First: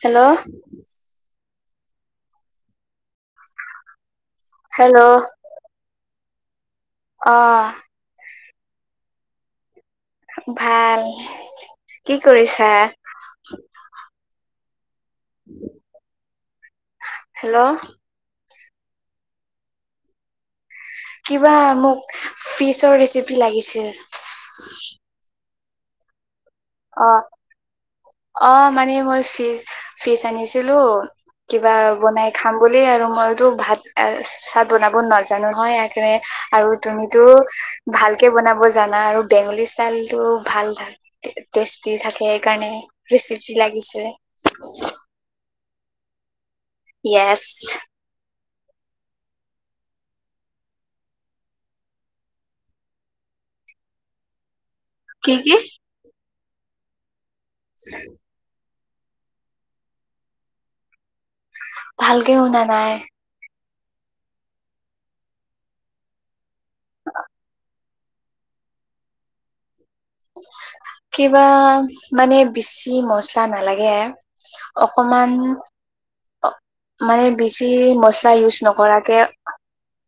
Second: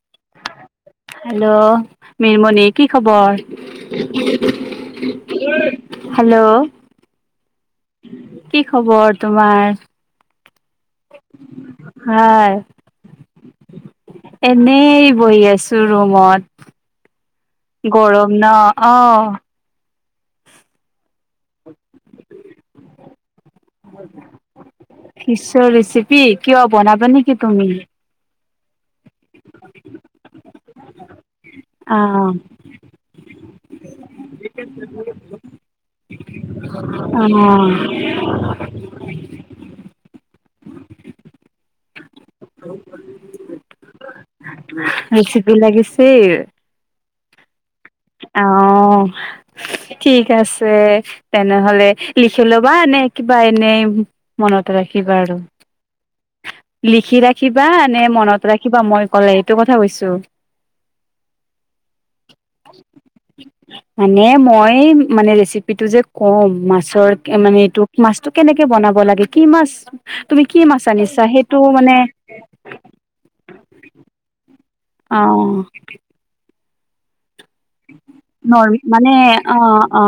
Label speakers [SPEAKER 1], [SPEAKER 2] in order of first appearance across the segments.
[SPEAKER 1] Hello.
[SPEAKER 2] Milmoni কি খবৰ?
[SPEAKER 1] Hello.
[SPEAKER 2] Hello.
[SPEAKER 1] অ।
[SPEAKER 2] কি খবৰ তোমাৰ?
[SPEAKER 1] ভাল। কি
[SPEAKER 2] ভাল।
[SPEAKER 1] কৰিছা?
[SPEAKER 2] এনেই। বহি আছো ৰুমত।
[SPEAKER 1] হেল্ল'
[SPEAKER 2] গৰম ন? অ'।
[SPEAKER 1] কিবা মোক ফিচৰ ৰেচিপি লাগিছিল।
[SPEAKER 2] ফিচৰ ৰেচিপি, কিয় বনাবা
[SPEAKER 1] অ
[SPEAKER 2] নেকি তুমি?
[SPEAKER 1] অ' মানে মই ফিজ-ফিজ আনিছিলো। কিবা বনাই
[SPEAKER 2] অ',
[SPEAKER 1] খাম বুলি আৰু মইতো ভাত। চাদ বনাব নাজানো হয় একৰে আৰু তুমিতো
[SPEAKER 2] অ',
[SPEAKER 1] ভালকে বনাব জানা আৰু বেংগলী। [unintelligible] টেষ্টি থাকে সেইকাৰণে, ৰেচিপি লাগিছে।
[SPEAKER 2] ৰেচিপি লাগিছিল।
[SPEAKER 1] য়েছ।
[SPEAKER 2] অ'। অ' ঠিক আছে তেনেহ'লে, লিখি ল'বা এনে কিবা এনেই। মনত ৰাখিবা
[SPEAKER 1] কি
[SPEAKER 2] আৰু,
[SPEAKER 1] কি
[SPEAKER 2] লিখি ৰাখিবা নে মনত ৰাখি? কিবা মই ক'লে এইটো কথা কৈছো।
[SPEAKER 1] ভালকে শুনা নাই।
[SPEAKER 2] মানে, মই মানে ৰেচিপিটো যে কম মাছৰ মানে এইটো। মাছটো কেনেকে বনাব লাগে? কি মাছ তুমি কি মাছ আনিছা
[SPEAKER 1] কিবা,
[SPEAKER 2] সেইটো
[SPEAKER 1] মানে বেছি মচলা নালাগে।
[SPEAKER 2] অ
[SPEAKER 1] অকমান, অ মানে। বেছি মছলা ইউজ
[SPEAKER 2] নৰ্ম মানে
[SPEAKER 1] নকৰাকে।
[SPEAKER 2] অ অ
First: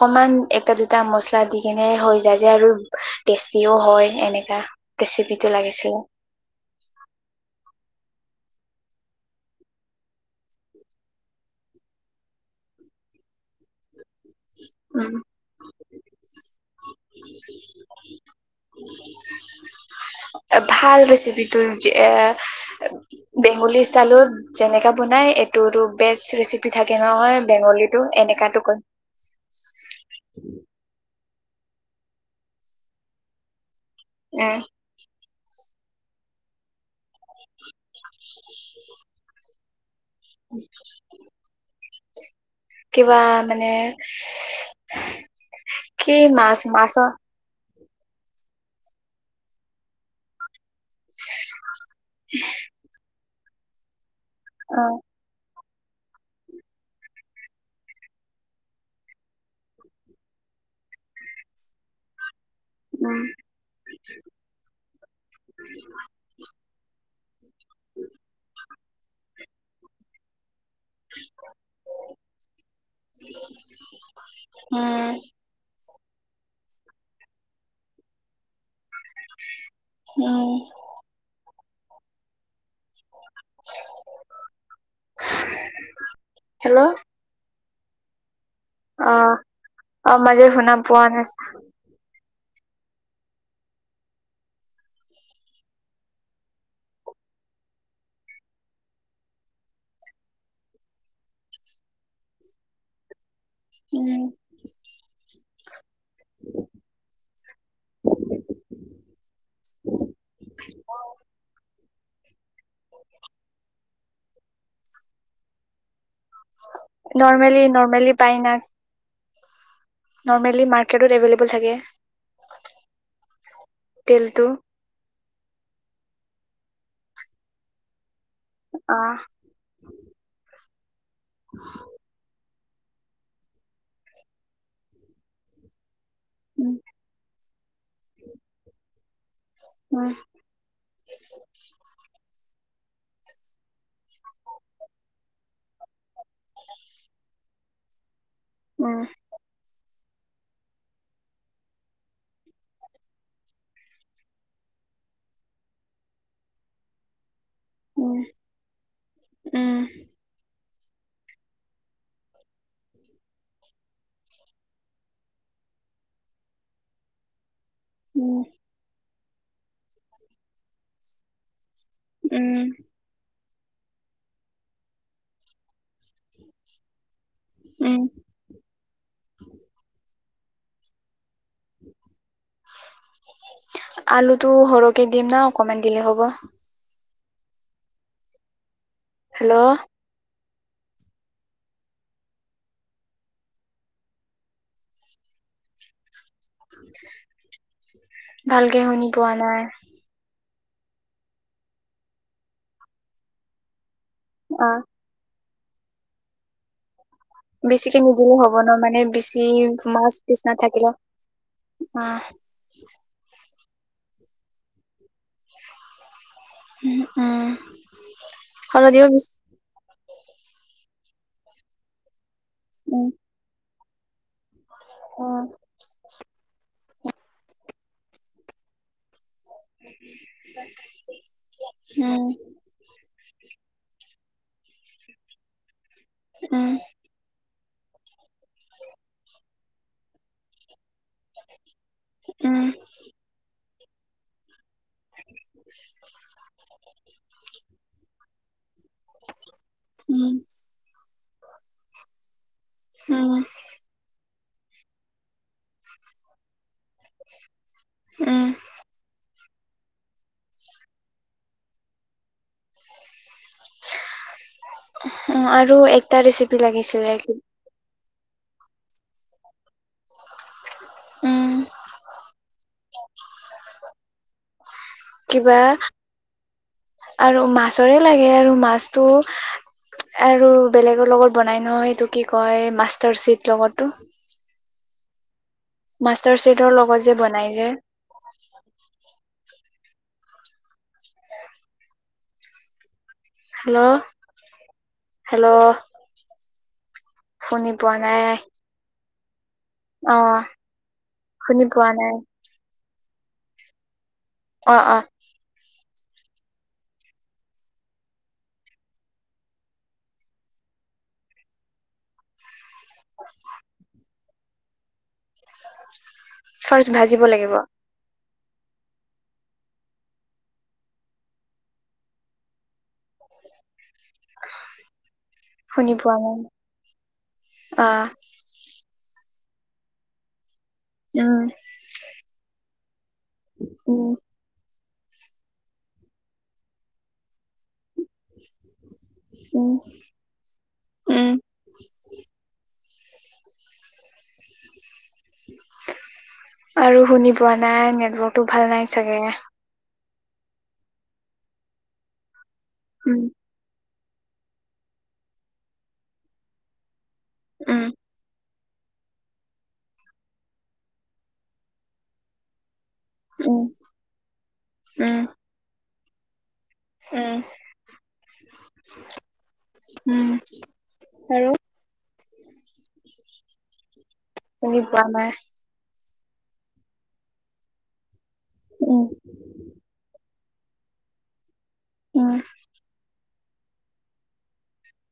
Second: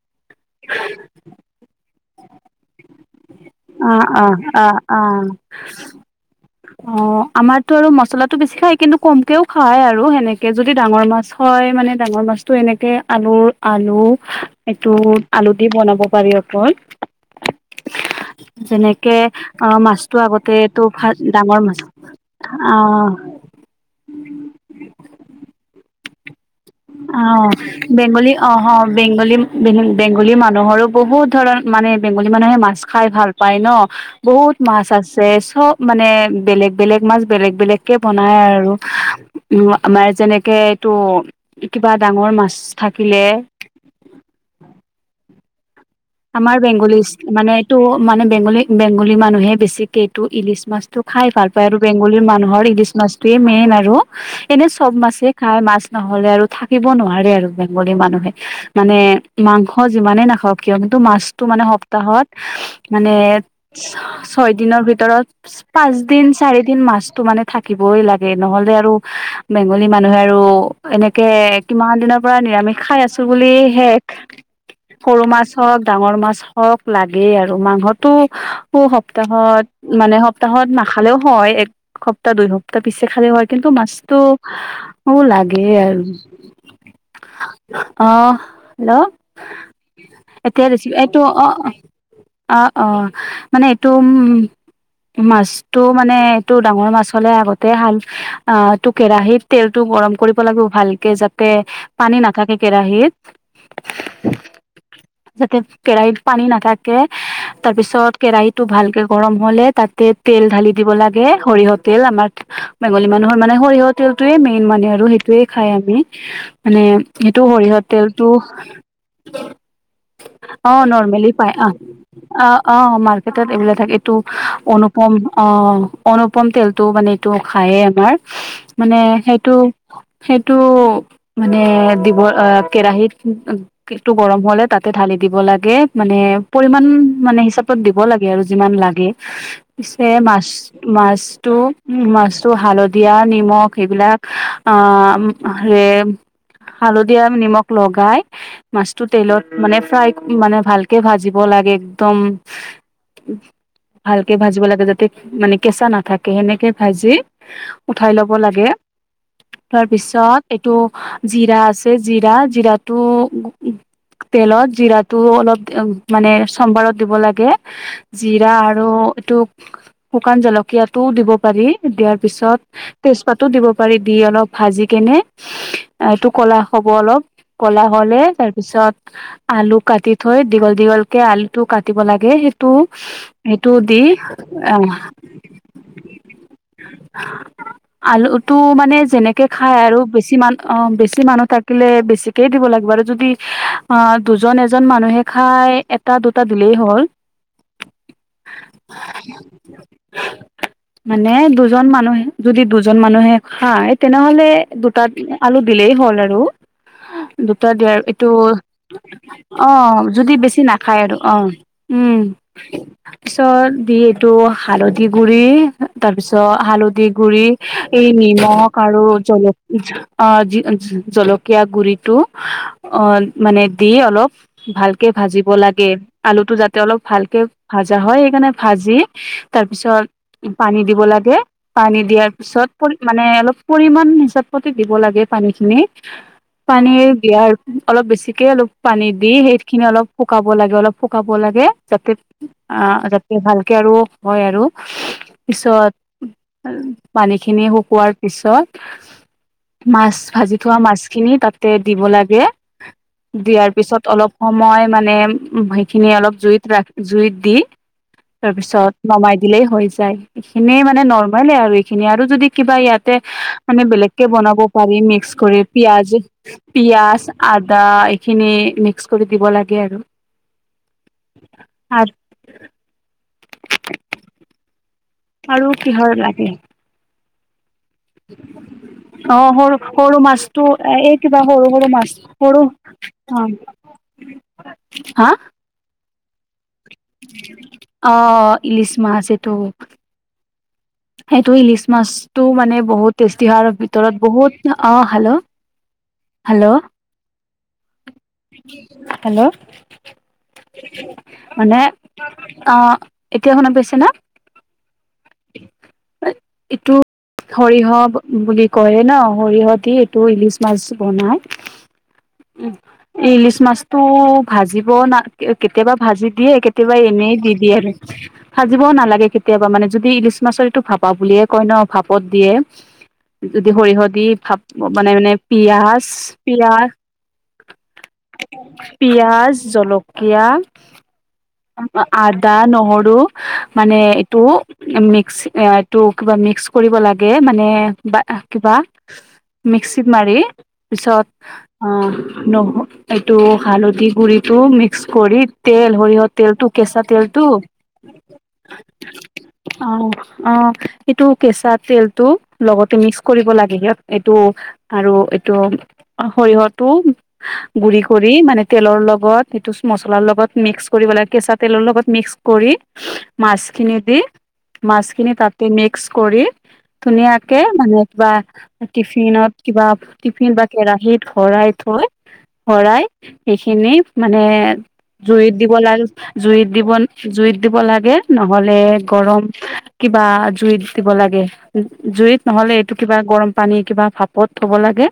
[SPEAKER 1] অকমান এটা-দুটা মচলা দি কেনে হৈ যায়। আৰু টেষ্টিও
[SPEAKER 2] অ
[SPEAKER 1] হয়
[SPEAKER 2] অ অ
[SPEAKER 1] এনেকা,
[SPEAKER 2] অ
[SPEAKER 1] ৰেচিপিটো লাগিছিল।
[SPEAKER 2] অ' আমাৰতো আৰু মছলাটো বেছি খায়, কিন্তু কমকেও খাই আৰু সেনেকে যদি ডাঙৰ মাছ হয়। তাই মানে ডাঙৰ মাছটো এনেকে আলুৰ, আলু। এইটো
[SPEAKER 1] উম
[SPEAKER 2] আলুদি বনাব পাৰি অকল। তেনেকে অ মাছতো আগতেটো
[SPEAKER 1] ভাল
[SPEAKER 2] ভা
[SPEAKER 1] ৰেচিপিটো
[SPEAKER 2] ডাঙৰ মাছ অ
[SPEAKER 1] এ--বেঙ্গলি ষ্টাইলত যেনেকা বনাই এইতো টো বেষ্ট ৰেচিপি। থাকে
[SPEAKER 2] অ
[SPEAKER 1] নহয় বেংগলীটো
[SPEAKER 2] বেঙ্গলি অ,
[SPEAKER 1] এনেকাতো
[SPEAKER 2] অ
[SPEAKER 1] কয়
[SPEAKER 2] বেঙ্গলি বেঙ্গলি মানুহৰো বহুত- ধৰক মানে, বেঙ্গলি মানুহে মাছ খাই ভাল পায় ন'। বহুত
[SPEAKER 1] উম
[SPEAKER 2] মাছ আছে চব্‌ মানে, বেলেগ বেলেগ মাছ বেলেগ বেলেগকে বনাই আৰু। আমাৰ যেনেকে এইটো, কিবা ডাঙৰ মাছ
[SPEAKER 1] কিবা
[SPEAKER 2] থাকিলে
[SPEAKER 1] মানে? কি
[SPEAKER 2] আমাৰ
[SPEAKER 1] মাছ
[SPEAKER 2] বেঙ্গলি
[SPEAKER 1] মাছৰ
[SPEAKER 2] মানে এইটো মানে বেঙ্গলি, বেঙ্গলি মানুহে বেছিকে এইটো ইলিছ মাছ টো খাই ভাল পায় আৰু বেঙ্গলি মানুহৰ ইলিছ মাছটোৱেই মেইন আৰু। এনেই
[SPEAKER 1] অ
[SPEAKER 2] চব মাছেই খায় মাছ নহ'লে আৰু থাকিব নোৱাৰে আৰু বেঙ্গলি মানুহে। মানে মাংস যিমানে নাখাৱক কিন্তু মাছটো মানে সপ্তাহত- মানে
[SPEAKER 1] উম
[SPEAKER 2] ছয় দিনৰ ভিতৰত পাঁচ দিন, চাৰি দিন মাছ তো মানে থাকিবই লাগে। নহ'লে আৰু বেঙ্গলি মানুহে আৰু এনেকে কিমান দিনৰ পৰা নিৰামিষ খাই আছো বুলিহে
[SPEAKER 1] উম
[SPEAKER 2] সৰু মাছ হওক ডাঙৰ মাছ হওক, লাগেই আৰু মাংসটো সু সপ্তাহত, মানে
[SPEAKER 1] উম
[SPEAKER 2] সপ্তাহত নাখালেও হ'য়। একসপ্তাহ দুই স সপ্তাহ পিছে খালেও হ'য়। কিন্তু মাছটো মো লাগে আৰু।
[SPEAKER 1] হেল্ল'
[SPEAKER 2] অহ
[SPEAKER 1] অ, অ মাজে
[SPEAKER 2] এতিয়া
[SPEAKER 1] শুনা
[SPEAKER 2] ৰিচিপ,
[SPEAKER 1] পোৱা
[SPEAKER 2] এইটো
[SPEAKER 1] নাছিল
[SPEAKER 2] অ, অ অ হ-হ মানে এইটো উম মাছটো মানে, এইটো ডাঙৰ মাছ হ'লে আগতে হাল আ এটো কেৰাহিত তেলটো- গৰম কৰিব লাগে ভালকে যাতে, পানী নাথাকে কেৰাহীত
[SPEAKER 1] ও
[SPEAKER 2] জাকেট। কেৰাহিত পানী নাথাকে, তাৰ পিছত কেৰাহিটো ভালকে গৰম হলে তাতে তেল ঢালি দি- দিব লাগে সৰিয়হত তেল আমাৰ, বেঙ্গলী মানুহৰ মানে সৰিয়হৰ তেলটোয়েই মেইন। মানে আৰু সেইটোয়েই খাই আমি। মানে,
[SPEAKER 1] নৰ্মেলি
[SPEAKER 2] এইটো--সৰিয়হ
[SPEAKER 1] নৰ্মেলি
[SPEAKER 2] তেলটো
[SPEAKER 1] পাই না নৰ্মেলি
[SPEAKER 2] অ
[SPEAKER 1] মাৰ্কেটত
[SPEAKER 2] নৰ্মেলি
[SPEAKER 1] এভেইলেবল
[SPEAKER 2] পায়।
[SPEAKER 1] থাকে
[SPEAKER 2] অহ অঁ, অঁ মাৰ্কেটত এইবিলাক থাকে। এইটো
[SPEAKER 1] তেলটো
[SPEAKER 2] অনুপম অঁ--অনুপ পম তেলটো, মানে এইটো খায়েই আমাৰ, মানে
[SPEAKER 1] অ
[SPEAKER 2] এইটো সেইটো মানে দিব, আ কেৰাহিত কিটো গৰম হ'লে তাতে ঢালি দিব লাগে। মানে,
[SPEAKER 1] উম
[SPEAKER 2] পৰিমান মানে হিচাপত দিব লাগে আৰু যিমান লাগে। পিছে
[SPEAKER 1] উম
[SPEAKER 2] মাছটো মাছটো ওঁ মাছ হালধীয়া, নিমখ সেইবিলাক আ হে হালধী আৰু নিমখ লগাই
[SPEAKER 1] উম
[SPEAKER 2] মাছটো তেলত মানে ফ্ৰাই, মানে ভালকে ভাজিব লাগে। একদম ভালকে ভাজিব লাগে যাতে মানে কেঁচা নাথাকে। সেনেকে ভাজি- উঠাই
[SPEAKER 1] উম
[SPEAKER 2] ল'ব লাগে।
[SPEAKER 1] উম
[SPEAKER 2] তাৰপিছত এইটো জিৰা আছে জিৰা, জিৰাটো তেলত জিৰাটো অলপ মানে চম্বাৰত দিব লাগে।
[SPEAKER 1] উম
[SPEAKER 2] জিৰা আৰু এইটো, শুকান জলকীয়াটোও দিব পাৰি। দিয়াৰ
[SPEAKER 1] উম
[SPEAKER 2] পিছত তেজপাত টো দিব পাৰি। দি অলপ ভাজি কেনে এইটো কলা হ'ব অলপ কলা
[SPEAKER 1] উম
[SPEAKER 2] হ'লে তাৰপিছত আলু কাটি থৈ দীঘল দীঘলকে আলু টো কাটিব লাগে সেইটো সেইটো দি
[SPEAKER 1] আলুটো
[SPEAKER 2] অহ
[SPEAKER 1] সৰহকে দিম না অকমান দিলে হব
[SPEAKER 2] আলুটো মানে যেনেকে খাই
[SPEAKER 1] হেল্ল'
[SPEAKER 2] আৰু বেছি মান অ বেছি মানু থাকিলে বেছিকেই দিব লাগিব আৰু যদি অ দুজন এজন মানুহে খাই এটা দু টা দিলেই হ'ল
[SPEAKER 1] ভালকে শুনি পোৱা নাই
[SPEAKER 2] মানে দুজন মানুহে যদি দুজন মানুহে খায় তেনেহ'লে
[SPEAKER 1] অ
[SPEAKER 2] দুটাত আলু দিলেই হ'ল আৰু দুটা দিয়াৰ
[SPEAKER 1] বেছিকে
[SPEAKER 2] এইটো
[SPEAKER 1] নিদিলে হ'ব ন মানে বেছি
[SPEAKER 2] অ
[SPEAKER 1] মাছ
[SPEAKER 2] যদি
[SPEAKER 1] পিছ
[SPEAKER 2] বেছি
[SPEAKER 1] নাথাকিলে
[SPEAKER 2] নাখায় আৰু অ
[SPEAKER 1] অ
[SPEAKER 2] উম ত দি এইটো হালধি গুৰি তাৰপিছত হালধি গুৰি
[SPEAKER 1] উম
[SPEAKER 2] এই নিমখ আৰু
[SPEAKER 1] হলদিও বেছি
[SPEAKER 2] জলক অ জলকীয়া গুৰিটো অ
[SPEAKER 1] উম
[SPEAKER 2] মানে দি অলপ ভালকে
[SPEAKER 1] উম
[SPEAKER 2] ভাজিব লাগে আলুটো যাতে অলপ ভালকে ভাজা হয় সেইকাৰণে ভাজি তাৰ পিছত পানী দিব লাগে পানী
[SPEAKER 1] উম
[SPEAKER 2] দিয়াৰ পিছত মানে অলপ পৰিমণ হিচাপতে দিব লাগে পানীখিনি পানীৰ দিয়াৰ অলপ বেছিকে অলপ পানী দি সেইখিনি অলপ শুকাব লাগে অলপ শুকাব লাগে যাতে
[SPEAKER 1] উম
[SPEAKER 2] অ যাতে ভালকে আৰু হয় আৰু পিছত পানী খিনি শুকোৱাৰ পিছত মাছ
[SPEAKER 1] উম
[SPEAKER 2] ভাজি থোৱা মাছখিনি তাতে দিব লাগে
[SPEAKER 1] উম
[SPEAKER 2] দিয়াৰ পিছত অলপ সময় মানে সেইখিনি অলপ জুইত ৰাখ জুইত দি
[SPEAKER 1] উম
[SPEAKER 2] তাৰপিছত নমাই দিলেই হৈ যায় এইখিনিয় মানে নৰ্মলে আৰু এইখিনি আৰু যদি কিবা ইয়াতে মানে বেলেগকে বনাব পানী মিক্স
[SPEAKER 1] উম
[SPEAKER 2] কৰি
[SPEAKER 1] আৰু
[SPEAKER 2] পিয়াজ
[SPEAKER 1] একটা ৰেচিপি লাগিছিলে
[SPEAKER 2] পিয়াজ,
[SPEAKER 1] কি
[SPEAKER 2] আদা খিনি মিক্স কৰি দিব লাগে আৰু
[SPEAKER 1] উম
[SPEAKER 2] আ। [unintelligible]
[SPEAKER 1] কিবা
[SPEAKER 2] আৰু কিহৰ লাগে
[SPEAKER 1] আৰু মাহ ছৰে লাগে আৰু মাছতো
[SPEAKER 2] অ সৰু সৰু
[SPEAKER 1] আৰু
[SPEAKER 2] মাছটো
[SPEAKER 1] বেলেগৰ
[SPEAKER 2] এই
[SPEAKER 1] লগত
[SPEAKER 2] কিবা
[SPEAKER 1] বনাই
[SPEAKER 2] সৰু সৰু
[SPEAKER 1] নহয়
[SPEAKER 2] মাছ
[SPEAKER 1] সেটো কি
[SPEAKER 2] সৰু
[SPEAKER 1] কয়
[SPEAKER 2] অ
[SPEAKER 1] মাষ্টাৰিট লগতো
[SPEAKER 2] হা
[SPEAKER 1] মাষ্টাৰ শিট
[SPEAKER 2] অ ইলিছ মাছ এটো সেইটো ইলিচ মাছটো মানে বহুত- তেজদিহাৰৰ
[SPEAKER 1] হেল্ল'
[SPEAKER 2] ভিতৰত বহুত অ হেল্ল' হেল্ল'
[SPEAKER 1] শুনি পোৱা নাই
[SPEAKER 2] হেল্ল'
[SPEAKER 1] অ শুনি
[SPEAKER 2] মানে
[SPEAKER 1] পোৱা নাই
[SPEAKER 2] আহ এতিয়া শুনা পাইছে না
[SPEAKER 1] অ অ
[SPEAKER 2] এইটো সৰিয়হ বুলি কয় ন সৰিয়হ দি এইটো ইলিচ মাছ বনাই ইলিচ মাছটো ভাজিব না কেতিয়াবা ভাজি দিয়ে
[SPEAKER 1] ফাৰ্ষ্ট
[SPEAKER 2] কেতিয়াবা
[SPEAKER 1] ভাজিব
[SPEAKER 2] এনেই দি
[SPEAKER 1] লাগিব
[SPEAKER 2] দিয়ে আৰু ভাজিবও নালাগে কেতিয়াবা মানে যদি ইলিচ মাছৰ ইটো ফাপা বুলিয়ে কয় ন ভাপত দিয়ে যদি সৰিয়হত দি ভাব মানে মানে
[SPEAKER 1] শুনি
[SPEAKER 2] পিয়াজ
[SPEAKER 1] পোৱা নাই
[SPEAKER 2] পিয়াজ
[SPEAKER 1] অ
[SPEAKER 2] পিঁয়াজ জলকীয়া
[SPEAKER 1] উম
[SPEAKER 2] আদা, নহৰু মানে
[SPEAKER 1] উম
[SPEAKER 2] এইটো মিক্সটো কিবা মিক্স কৰিব লাগে মানে বা কিবা
[SPEAKER 1] উম
[SPEAKER 2] মিক্সিত মাৰি পিছত
[SPEAKER 1] উম
[SPEAKER 2] আহ নহৰু এইটো হালধি গুৰিটো মিক্স কৰি তেল সৰিয়হ তেলটো
[SPEAKER 1] আৰু
[SPEAKER 2] কেঁচা
[SPEAKER 1] শুনি
[SPEAKER 2] তেলটো
[SPEAKER 1] পোৱা নাই নেটৱৰ্কটো ভাল নাই চাগে
[SPEAKER 2] অ অ সেইটো কেঁচা তেলটো লগতে মিক্স
[SPEAKER 1] উম
[SPEAKER 2] কৰিব লাগে সিহত এইটো আৰু এইটো সৰিয়হটো
[SPEAKER 1] উম
[SPEAKER 2] গুৰি কৰি মানে তেলৰ লগত সেটো মচলাৰ লগত মিক্স কৰিব লাগে কেঁচা তেলৰ লগত মিক্স কৰি
[SPEAKER 1] উম
[SPEAKER 2] মাছখিনি দি
[SPEAKER 1] উম
[SPEAKER 2] মাছখিনি তাতে মিক্স কৰি
[SPEAKER 1] উম
[SPEAKER 2] ধুনীয়াকে মানে কিবা টিফিনত কিবা
[SPEAKER 1] উম
[SPEAKER 2] টিফিন বা কেৰাহিত
[SPEAKER 1] আৰু
[SPEAKER 2] ঘ থৈ ভৰাই সেইখিনি মানে
[SPEAKER 1] শুনি পোৱা নাই
[SPEAKER 2] জুইত দিব জুইত দিব জুইত দিব লাগে নহলে
[SPEAKER 1] উম
[SPEAKER 2] গৰম কিবা জুইত দিব লাগে
[SPEAKER 1] উম
[SPEAKER 2] জুইত নহলে এইটো। কিবা গৰম পানী কিবা ভাপত থব লাগে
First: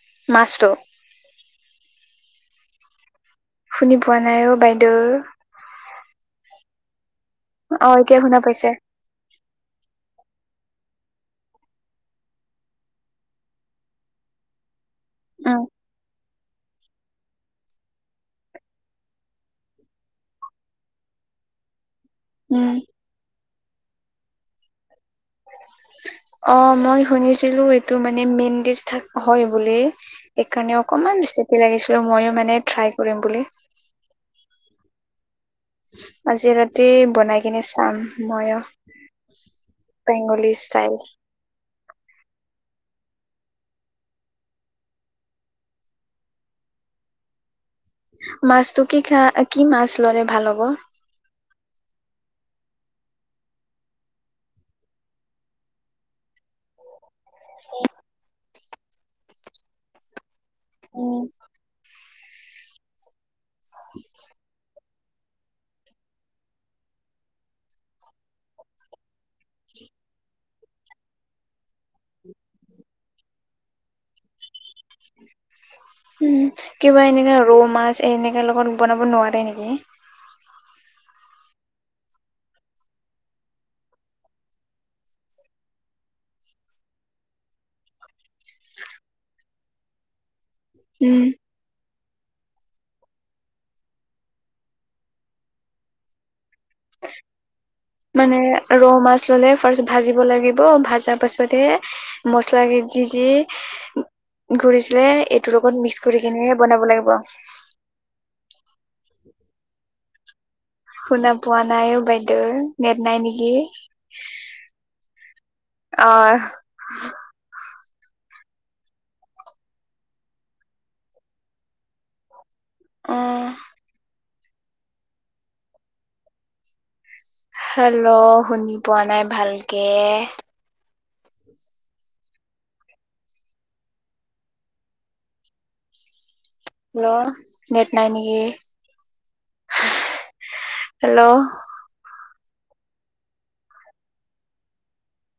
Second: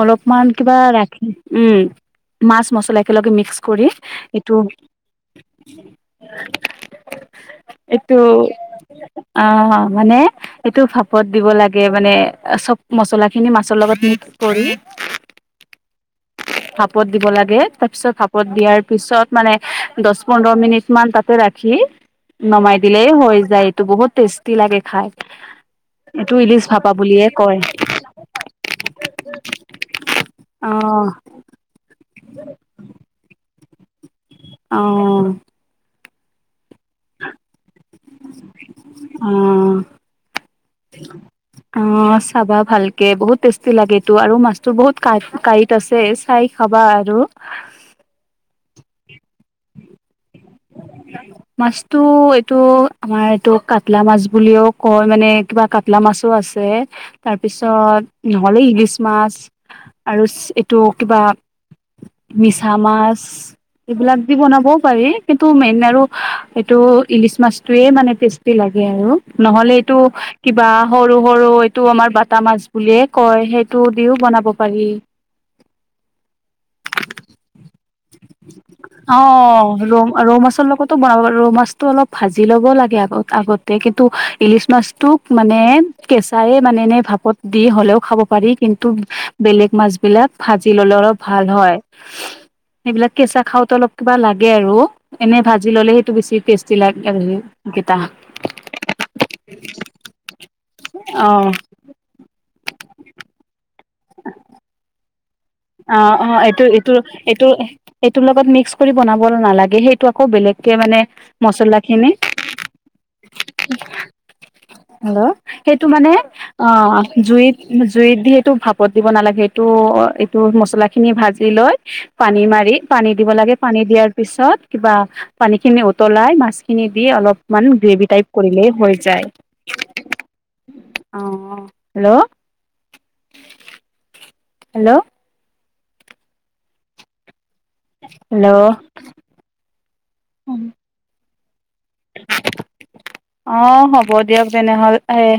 [SPEAKER 2] অলপমান
[SPEAKER 1] মাছটো
[SPEAKER 2] কিবা ৰাখি। উম মাছ মছলা একেলগে মিক্স কৰি
[SPEAKER 1] শুনি পোৱা নাই অ
[SPEAKER 2] এইটো
[SPEAKER 1] বাইদেউ।
[SPEAKER 2] [unintelligible]
[SPEAKER 1] অ এতিয়া
[SPEAKER 2] এইটো
[SPEAKER 1] শুনা পাইছে।
[SPEAKER 2] অ মানে এইটো ভাপত দিব লাগে মানে চব মছলা খিনি মাছৰ লগত নি। কৰি।
[SPEAKER 1] উম।
[SPEAKER 2] ভাপত দিব লাগে তাৰ পিছত ভাপত দিয়াৰ পিছত। মানে দছ পোন্ধৰ মিনিট মান তাতে ৰাখি
[SPEAKER 1] উম
[SPEAKER 2] নমাই দিলেই হৈ যায়। টো বহুত টেষ্টি লাগে খাই। এইটো
[SPEAKER 1] অ
[SPEAKER 2] ইলিচ ভাপা
[SPEAKER 1] মই
[SPEAKER 2] বুলিয়ে কয়
[SPEAKER 1] শুনিছিলো এইটো মানে মেনডেজ থ হয় বুলি
[SPEAKER 2] অ
[SPEAKER 1] সেইকাৰণে অকমান। ইমান ৰেচিপি লাগিছিলো মইয়ো মানে ট্ৰাই কৰিম বুলি।
[SPEAKER 2] অ।
[SPEAKER 1] আজি ৰাতি টেই বনাই কিনে চাম মইয়ো
[SPEAKER 2] অ
[SPEAKER 1] বেংগলী ষ্টাইল।
[SPEAKER 2] অ চাবা ভালকে বহুত টেষ্টি লাগেটো আৰু মাছতো বহুত কা কাইত আছে চাই খাবা বা আৰু
[SPEAKER 1] মাছতটো কি খা কি মাছ ল'লে ভাল হ'ব।
[SPEAKER 2] উম মাছটো এইটো আমাৰ এইটো কাটলা মাছ বুলিও কয় মানে কিবা কাটলা মাছো আছে। ছে তাৰপিছত নহ'লে ইলিছ মাছ আৰু এইটো কিবা
[SPEAKER 1] উম
[SPEAKER 2] মিছা মাছ এইবিলাক দি বনাবও পাৰি কিন্তু টো মেইন আৰু এইটো ইলিচ মাছ টোয়ে মানে টেষ্টি লাগে আৰু নহলে এইটো কিবা সৰু সৰু এইটো আমাৰ বটা মাছ বুলিয়ে কয় সেইটো দিও বনাব পাৰি।
[SPEAKER 1] উম কিবা এনেকাে ৰৌ মাছ এ এনেকাে লগত বনাব
[SPEAKER 2] অ
[SPEAKER 1] নোৱাৰে নেকি
[SPEAKER 2] ৰৌ ৰৌ মাছৰ লগতো বনাও আৰু মাছটো অলপ ভাজি লব লাগে আক আগতে কিতু এলিছ মাছটো। মানে কেঁচাই মানে এ ভাপত দি হ'লেও খাব পাৰি কিন্তু বেলেগ মাছ বিলাক ভাজি ললে অলপ
[SPEAKER 1] উম
[SPEAKER 2] ভাল হয় সেইবিলাক কেঁচা খাওতে অলপ কিবা লাগে আৰু এনেই ভাজি ল'লে সেইটো বেছি টেষ্টি লাগে আৰু সি।
[SPEAKER 1] মানে ৰৌ মাছ ললে ফাৰ্ষ্ট ভাজিব লাগিব ভাজা
[SPEAKER 2] অ
[SPEAKER 1] পাছতহে মছলা ক যি যি ঘূৰিছিলে এইটোৰ লগত
[SPEAKER 2] অ
[SPEAKER 1] মিক্স কৰি
[SPEAKER 2] অ
[SPEAKER 1] কিনেহে
[SPEAKER 2] এইটো
[SPEAKER 1] বনাব
[SPEAKER 2] এইটো
[SPEAKER 1] লাগিব
[SPEAKER 2] এইটো এইটোৰ লগত মিক্স কৰি বনাব নালাগে সেই আকৌ বেলেগকে মানে
[SPEAKER 1] শুনা পোৱা
[SPEAKER 2] মচলা
[SPEAKER 1] নাই অ
[SPEAKER 2] খিনি
[SPEAKER 1] বাইদেউৰ নেট নাই নেকি
[SPEAKER 2] হেল্ল সেইটো
[SPEAKER 1] অ
[SPEAKER 2] মানে অ জুইত জুইত দি এইটো ভাপত দিব নালাগে এইটো এইটো মছলা খিনি ভাজি লৈ পানী মাৰি পানী
[SPEAKER 1] অ
[SPEAKER 2] দিব লাগে পানী দিয়াৰ পিছত কিবা পানী খিনি উতলাই মাছ খিনি অলপমান গ্ৰেভি
[SPEAKER 1] হেল্ল'
[SPEAKER 2] টাইপ কৰিলেই
[SPEAKER 1] শুনি
[SPEAKER 2] হৈ
[SPEAKER 1] পোৱা
[SPEAKER 2] যায়।
[SPEAKER 1] নাই ভালকে
[SPEAKER 2] আহ হেল্ল' হেল্ল'
[SPEAKER 1] হেল্ল' নেট নাই নেকি হে
[SPEAKER 2] হেল্ল'
[SPEAKER 1] হেল্ল'
[SPEAKER 2] অ হ'ব দিয়ক তেনেহ'লে এ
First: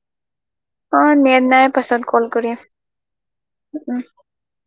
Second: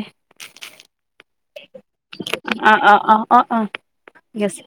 [SPEAKER 1] নেট নাই পাছত কল কৰিম
[SPEAKER 2] অ অ অ অ অ
[SPEAKER 1] উ
[SPEAKER 2] ঠিক আছে